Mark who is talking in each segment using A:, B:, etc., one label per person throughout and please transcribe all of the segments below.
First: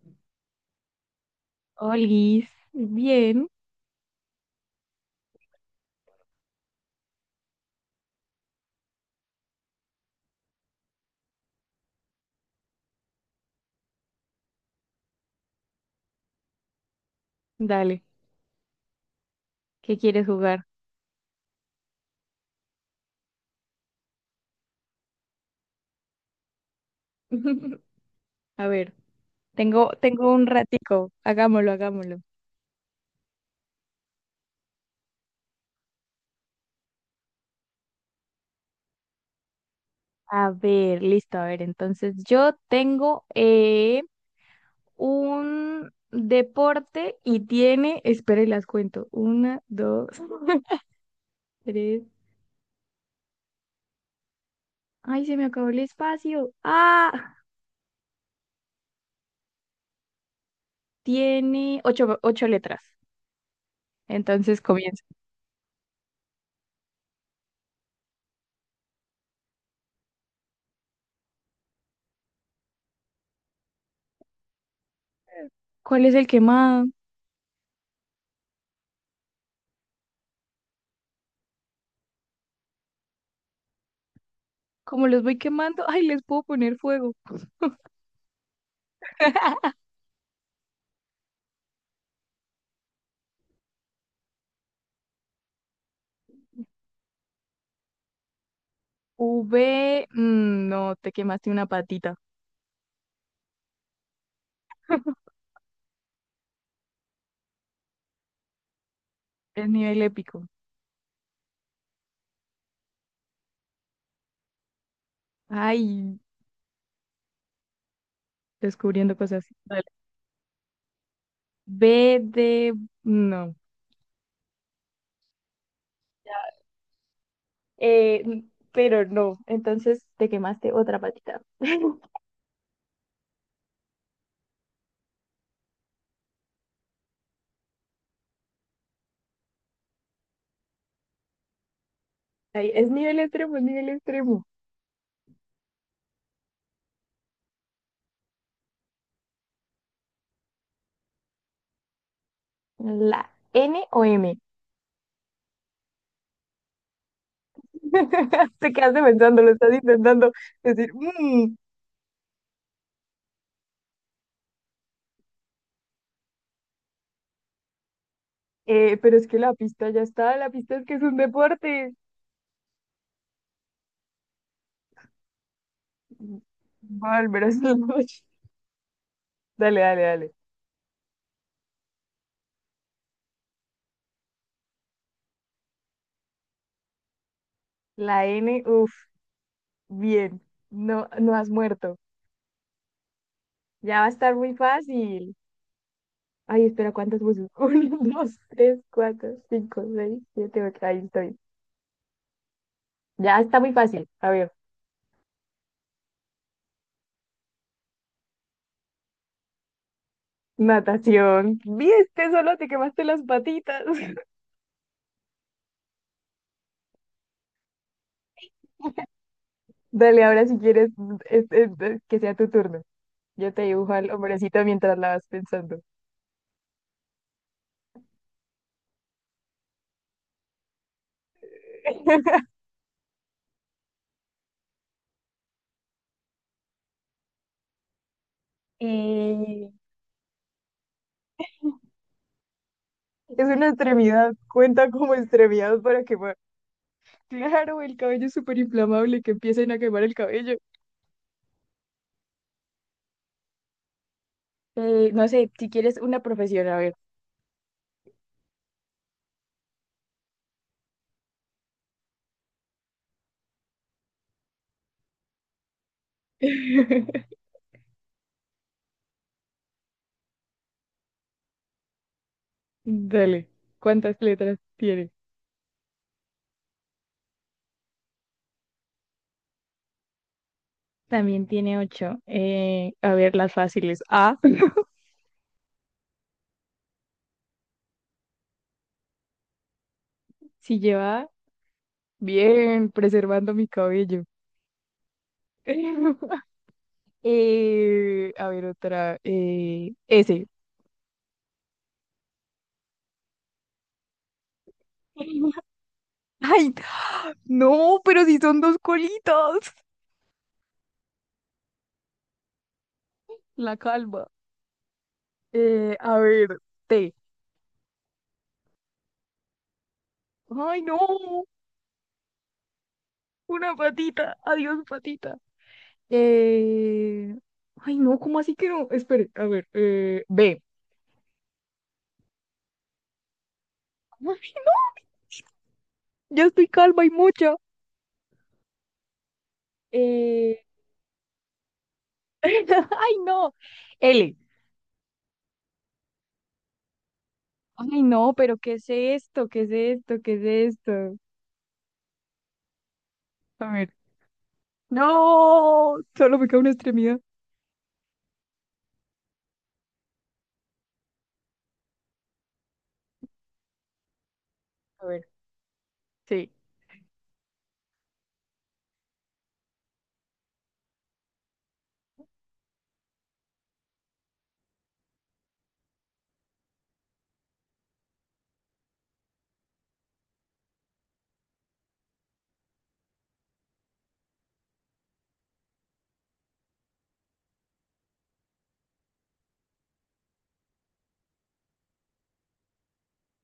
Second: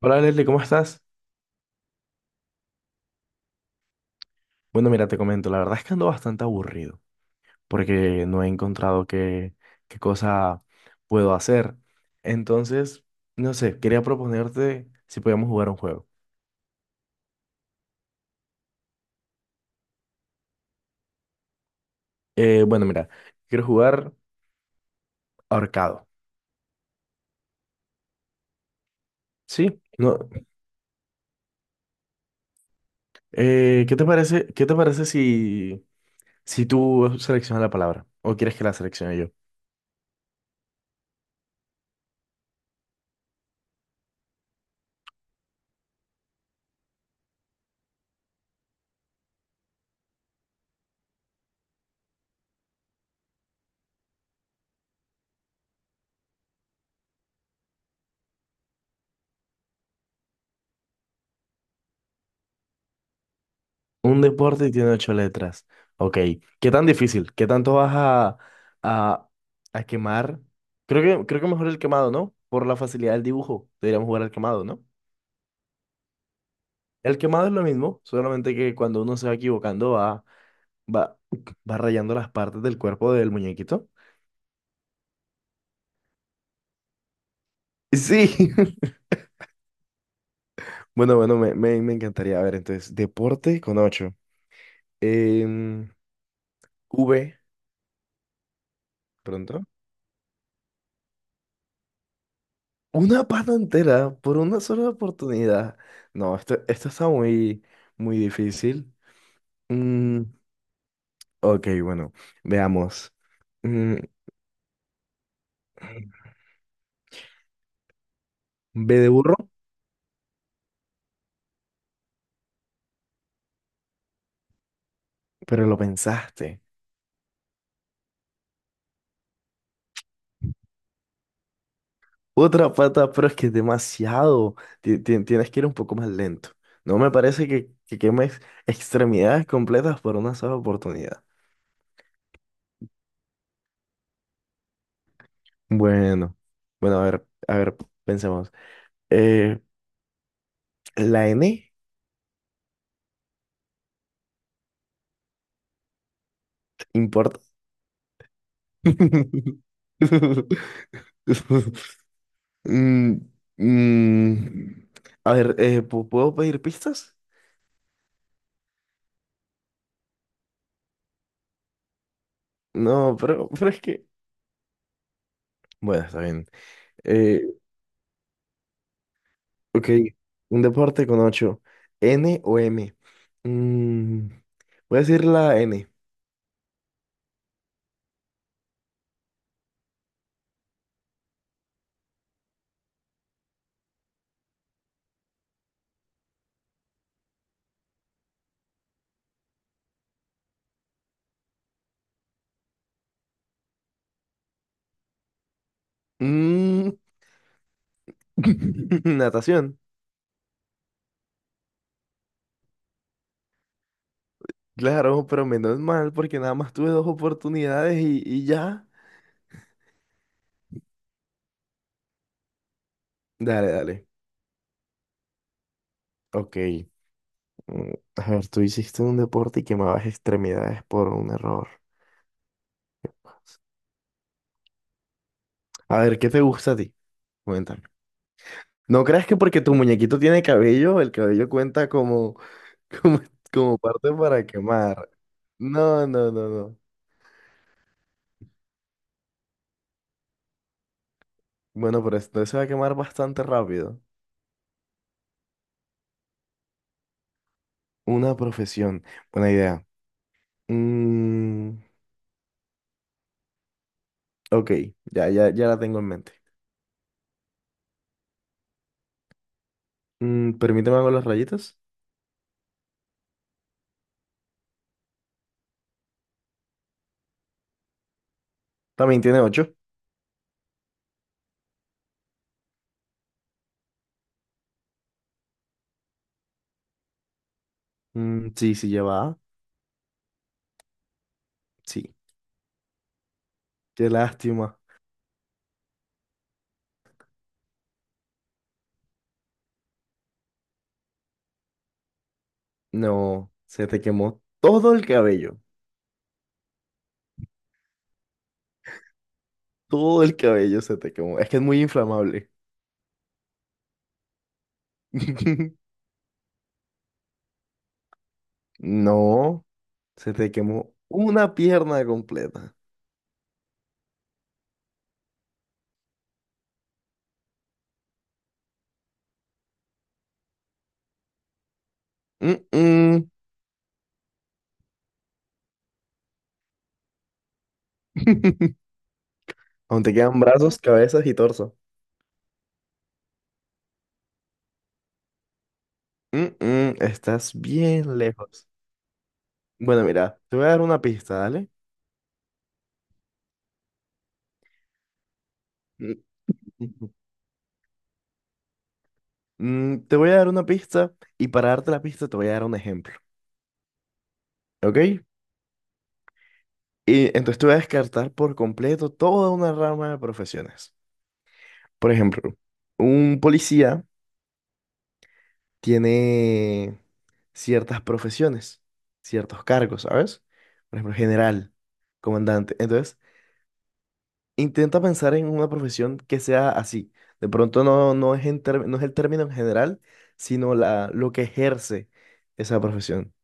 A: Hola Leslie, ¿cómo estás?
B: Olis, bien,
A: Bueno, mira, te comento, la verdad es que ando bastante aburrido porque no he encontrado qué cosa puedo hacer. Entonces, no sé, quería proponerte si podíamos jugar un juego.
B: dale, ¿qué quieres jugar?
A: Bueno, mira, quiero jugar ahorcado.
B: A ver,
A: ¿Sí?
B: Tengo,
A: No,
B: tengo un ratico. Hagámoslo, hagámoslo.
A: ¿qué te parece si, si tú seleccionas la palabra o quieres que la seleccione yo?
B: A ver, listo, a ver, entonces yo tengo un deporte y tiene, espera y las cuento, una, dos, tres, ay, se me acabó el espacio, ah, tiene ocho, ocho letras,
A: Un
B: entonces
A: deporte y tiene
B: comienza.
A: ocho letras. Ok. ¿Qué tan difícil? ¿Qué tanto vas a, a quemar? Creo que mejor el quemado, ¿no? Por la facilidad del dibujo. Deberíamos jugar al quemado, ¿no?
B: ¿Cuál es el quemado?
A: El quemado es lo mismo, solamente que cuando uno se va equivocando va, va rayando las partes del cuerpo del muñequito.
B: Como los voy quemando, ay, les puedo poner fuego.
A: Sí. Bueno, bueno, me encantaría. A ver, entonces, deporte con ocho. Em, V, pronto.
B: V, mm, no, te quemaste una patita.
A: Una pata entera por una sola oportunidad. No, esto está muy, muy difícil.
B: Es nivel
A: Mm,
B: épico.
A: ok, bueno, veamos. Mm,
B: Ay,
A: B de
B: descubriendo
A: burro,
B: cosas. Vale. B de, no.
A: pero lo pensaste.
B: Pero no, entonces te quemaste otra patita.
A: Otra pata, pero es que es demasiado. Tienes que ir un poco más lento. No me parece que quemes extremidades completas por una sola oportunidad.
B: Ay, es nivel extremo, es nivel extremo.
A: Bueno, bueno, a ver, pensemos. Eh, la N,
B: La N o M. Te quedaste pensando, lo estás intentando decir. "Mm,
A: Mm, mm, A ver, ¿puedo pedir pistas?
B: pero es que la pista ya está, la pista es que es un deporte.
A: No, pero es que... Bueno, está bien.
B: Va a
A: Eh,
B: volver a hacer la noche. Dale,
A: ok,
B: dale, dale.
A: un deporte con ocho. ¿N o M? Mm, voy a decir la N.
B: La N, uff. Bien, no, no has muerto. Ya va a estar muy fácil. Ay, espera, ¿cuántas puse? Uno, dos, tres, cuatro, cinco, seis, siete, ocho. Ahí estoy. Ya está muy fácil. A ver,
A: Mm, Natación.
B: natación. Viste, solo te quemaste las patitas.
A: Claro, pero menos mal porque nada más tuve dos oportunidades y ya.
B: Dale, ahora si quieres, es que sea tu turno. Yo te
A: Dale,
B: dibujo
A: dale.
B: al hombrecito mientras la vas pensando.
A: Ok. Mm, A ver, tú hiciste un deporte y quemabas extremidades por un error. A ver, ¿qué te gusta a ti? Cuéntame. ¿No creas que porque
B: Eh,
A: tu muñequito tiene cabello, el cabello cuenta como, como,
B: Es una
A: como parte
B: extremidad,
A: para
B: cuenta
A: quemar?
B: como extremidad para
A: No, no,
B: quemar.
A: no, no.
B: Claro, el cabello es súper inflamable, que empiecen a quemar el cabello.
A: Bueno, pero esto se va a quemar bastante rápido.
B: No sé, si quieres una profesión, a ver.
A: Una profesión. Buena idea. Mm, ok, ya la tengo en mente. Mm, permíteme hago las rayitas.
B: Dale, ¿cuántas letras tiene?
A: También tiene ocho.
B: También tiene ocho. A ver, las fáciles. A,
A: Mm, sí, sí lleva. A.
B: si lleva.
A: Sí.
B: Bien, preservando mi
A: Qué
B: cabello.
A: lástima.
B: A ver, otra. S.
A: No, se te quemó todo el cabello.
B: Ay, no, pero si son dos colitas.
A: Todo el cabello se te quemó. Es que es muy inflamable.
B: La calma. A ver, T.
A: No, se te
B: Ay,
A: quemó
B: no,
A: una pierna completa.
B: una patita. Adiós, patita. Eh, Ay, no, ¿cómo así que no? Espere, a ver, B.
A: Mm-mm.
B: Ay, no, ya estoy calma y mucha.
A: Aún te quedan
B: Eh,
A: brazos, cabezas y torso.
B: Ay, no. L.
A: Mm-mm, estás
B: Ay,
A: bien
B: no, pero
A: lejos.
B: ¿qué es esto? ¿Qué es
A: Bueno,
B: esto? ¿Qué
A: mira, te voy a
B: es
A: dar una
B: esto?
A: pista, ¿dale?
B: A ver. No,
A: Mm,
B: solo me queda una
A: mm,
B: extremidad.
A: te voy a dar una pista y para darte la pista te voy a dar un ejemplo,
B: A
A: ¿ok?
B: ver, sí.
A: Y entonces te voy a descartar por completo toda una rama de profesiones. Por ejemplo, un policía tiene ciertas profesiones, ciertos cargos, ¿sabes? Por ejemplo, general, comandante. Entonces, intenta pensar en una profesión que sea así. De pronto no, no es, no es el término en general, sino la, lo que ejerce esa profesión.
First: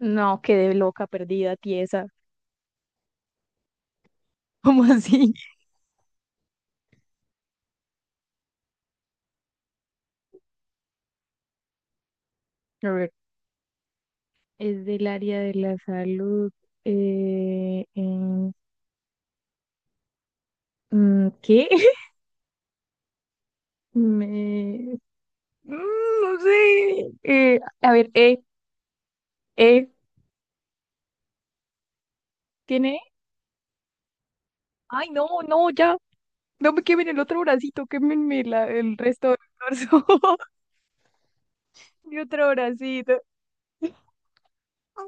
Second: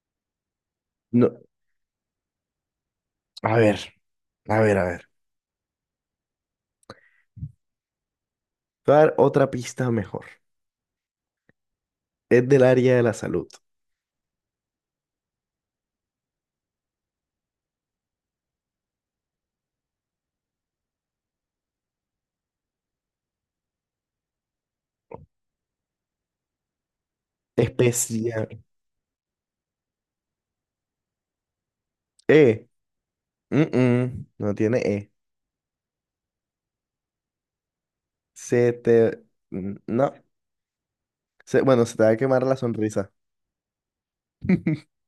B: No, quedé loca,
A: No,
B: perdida, tiesa.
A: a ver,
B: ¿Cómo
A: a ver.
B: así?
A: Te voy a dar otra pista mejor. Es del
B: A
A: área de
B: ver.
A: la salud.
B: Es del área de la salud. Eh, en ¿Qué? Me... Mm, no sé. A ver,
A: Especial.
B: eh,
A: E.
B: ¿tiene E?
A: No tiene
B: Ay,
A: E.
B: no, no, ya. No me quemen el otro bracito, quémenme la-
A: Se
B: el
A: te...
B: resto del torso.
A: No. Bueno, se te va a
B: Mi
A: quemar
B: otro
A: la sonrisa.
B: bracito.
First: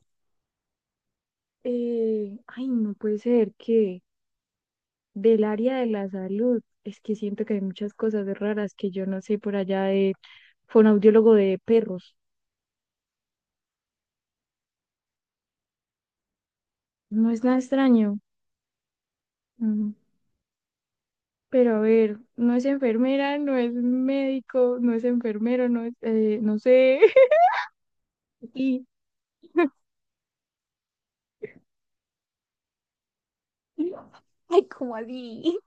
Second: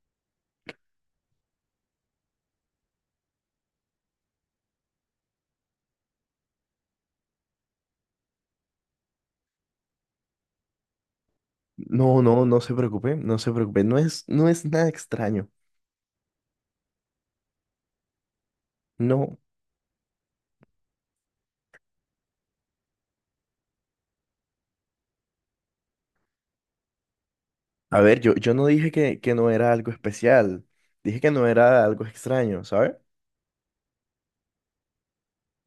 B: Ay, no puede ser que del área de la salud, es que siento que hay muchas cosas raras que yo no sé por allá de fonoaudiólogo de perros.
A: No, no, no se preocupe, no se preocupe. No es, no es nada extraño.
B: No es nada extraño.
A: No.
B: Mm, pero a ver, no es enfermera, no es médico, no es enfermero, no es, no sé.
A: A ver, yo no dije que no
B: Sí.
A: era algo especial. Dije que no era algo extraño, ¿sabes?
B: Ay, ¿cómo así?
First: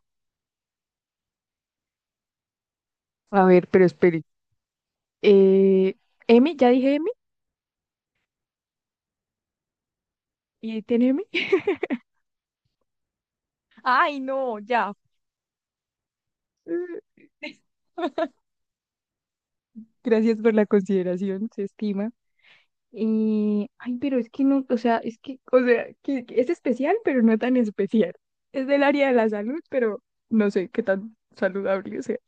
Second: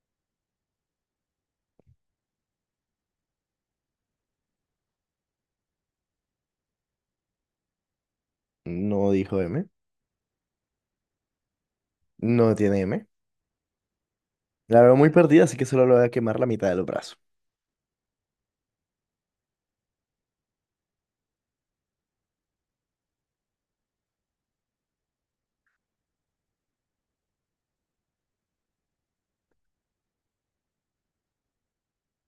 B: A ver, pero espere. Eh, M, ya dije M.
A: No dijo M.
B: ¿Y ahí tiene M?
A: No tiene M.
B: Ay, no,
A: La
B: ya.
A: veo muy perdida, así que solo le voy a quemar la mitad del brazo.
B: Gracias por la consideración, se estima. Y, ay, pero es que no, o sea, es que, o sea, que es especial, pero no tan especial. Es del área de la salud, pero no sé qué tan saludable sea.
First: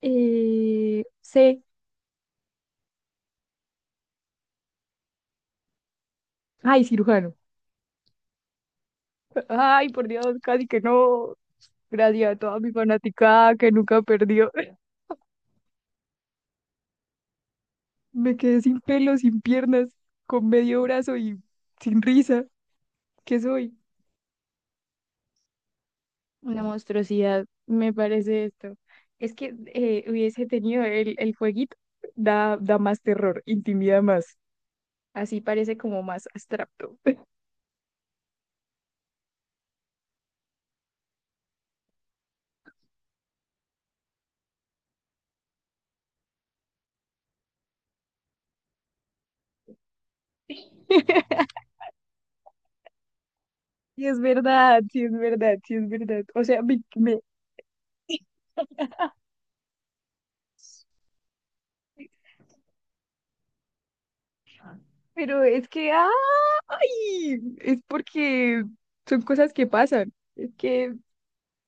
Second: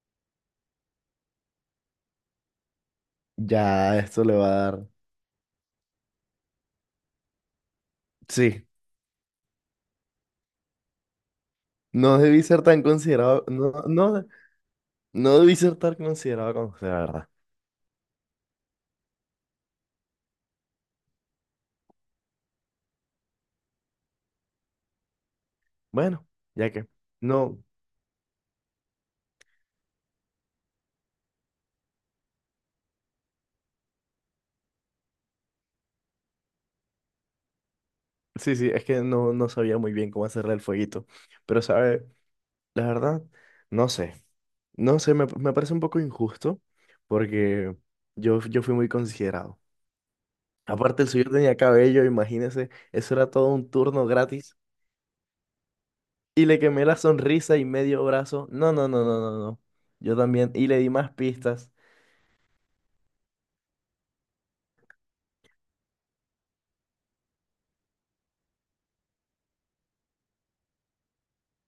B: C,
A: Ya, esto le va a dar.
B: ay, cirujano.
A: Sí.
B: Ay, por Dios, casi que no.
A: No
B: Gracias a
A: debí
B: toda
A: ser
B: mi
A: tan considerado.
B: fanaticada que
A: No,
B: nunca
A: no,
B: perdió.
A: no debí ser tan considerado como usted, la verdad.
B: Me quedé sin pelo, sin piernas, con medio brazo y sin risa. ¿Qué soy?
A: Bueno,
B: Una
A: ya que.
B: monstruosidad,
A: No.
B: me parece esto. Es que hubiese tenido el fueguito, da, da más terror, intimida más. Así parece como más abstracto.
A: Sí, sí, es que no, no sabía muy bien cómo hacerle el fueguito. Pero, ¿sabe? La verdad, no sé. No sé, me parece un poco injusto porque yo fui muy considerado. Aparte, el suyo tenía cabello, imagínese, eso era todo un turno
B: Sí, es
A: gratis.
B: verdad, sí, es verdad, sí, es verdad. O
A: Y le
B: sea, me,
A: quemé la
B: me-
A: sonrisa y medio brazo. No, no, no, no, no, no. Yo también. Y le di más pistas.
B: pero es que, ¡ah! ¡Ay! Es porque son cosas que pasan. Es que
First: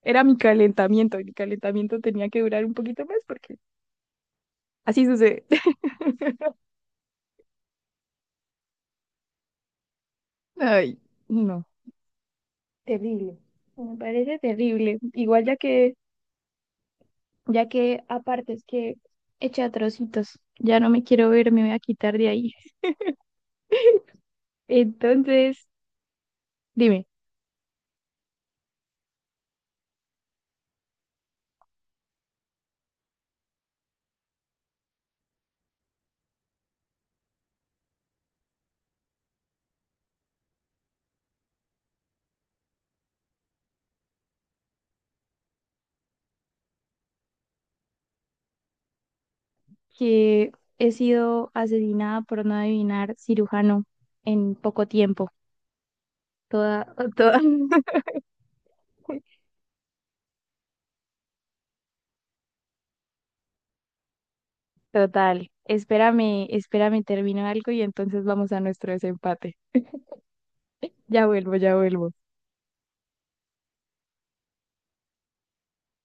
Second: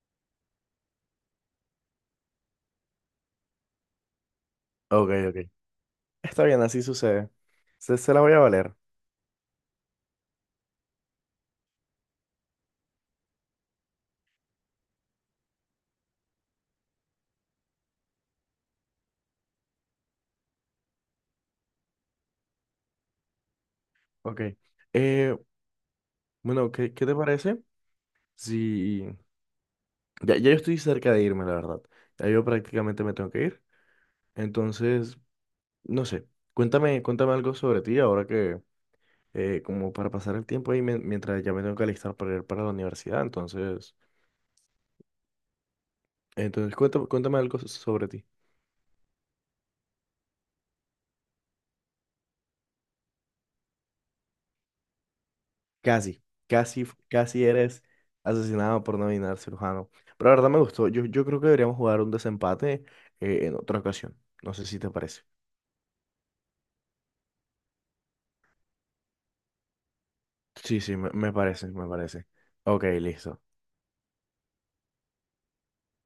B: era mi calentamiento y mi calentamiento tenía que durar un poquito más porque así
A: Ok, ok.
B: sucede.
A: Está bien, así sucede. Se la voy a valer.
B: Ay, no. Terrible. Me parece terrible. Igual ya que aparte es que eché a trocitos, ya no me quiero ver, me voy a quitar de ahí.
A: Ok. Eh,
B: Entonces,
A: bueno, ¿qué
B: dime,
A: te parece? Sí. Ya yo estoy cerca de irme, la verdad. Ya yo prácticamente me tengo que ir. Entonces, no sé. Cuéntame algo sobre ti ahora que, como para pasar el tiempo ahí mientras ya me tengo que alistar para ir para la universidad. Entonces cuéntame, sobre ti.
B: que he sido asesinada por no adivinar cirujano en poco tiempo.
A: Casi, casi,
B: Toda,
A: f-
B: toda.
A: casi eres asesinado por no adivinar cirujano. Pero la verdad me gustó. Yo creo que deberíamos jugar un desempate, en otra ocasión. No sé si te parece.
B: Total. Espérame, espérame, termino algo y entonces vamos a nuestro desempate.
A: Sí, sí, me,
B: Ya
A: me
B: vuelvo,
A: parece,
B: ya
A: me
B: vuelvo.
A: parece. Ok, listo.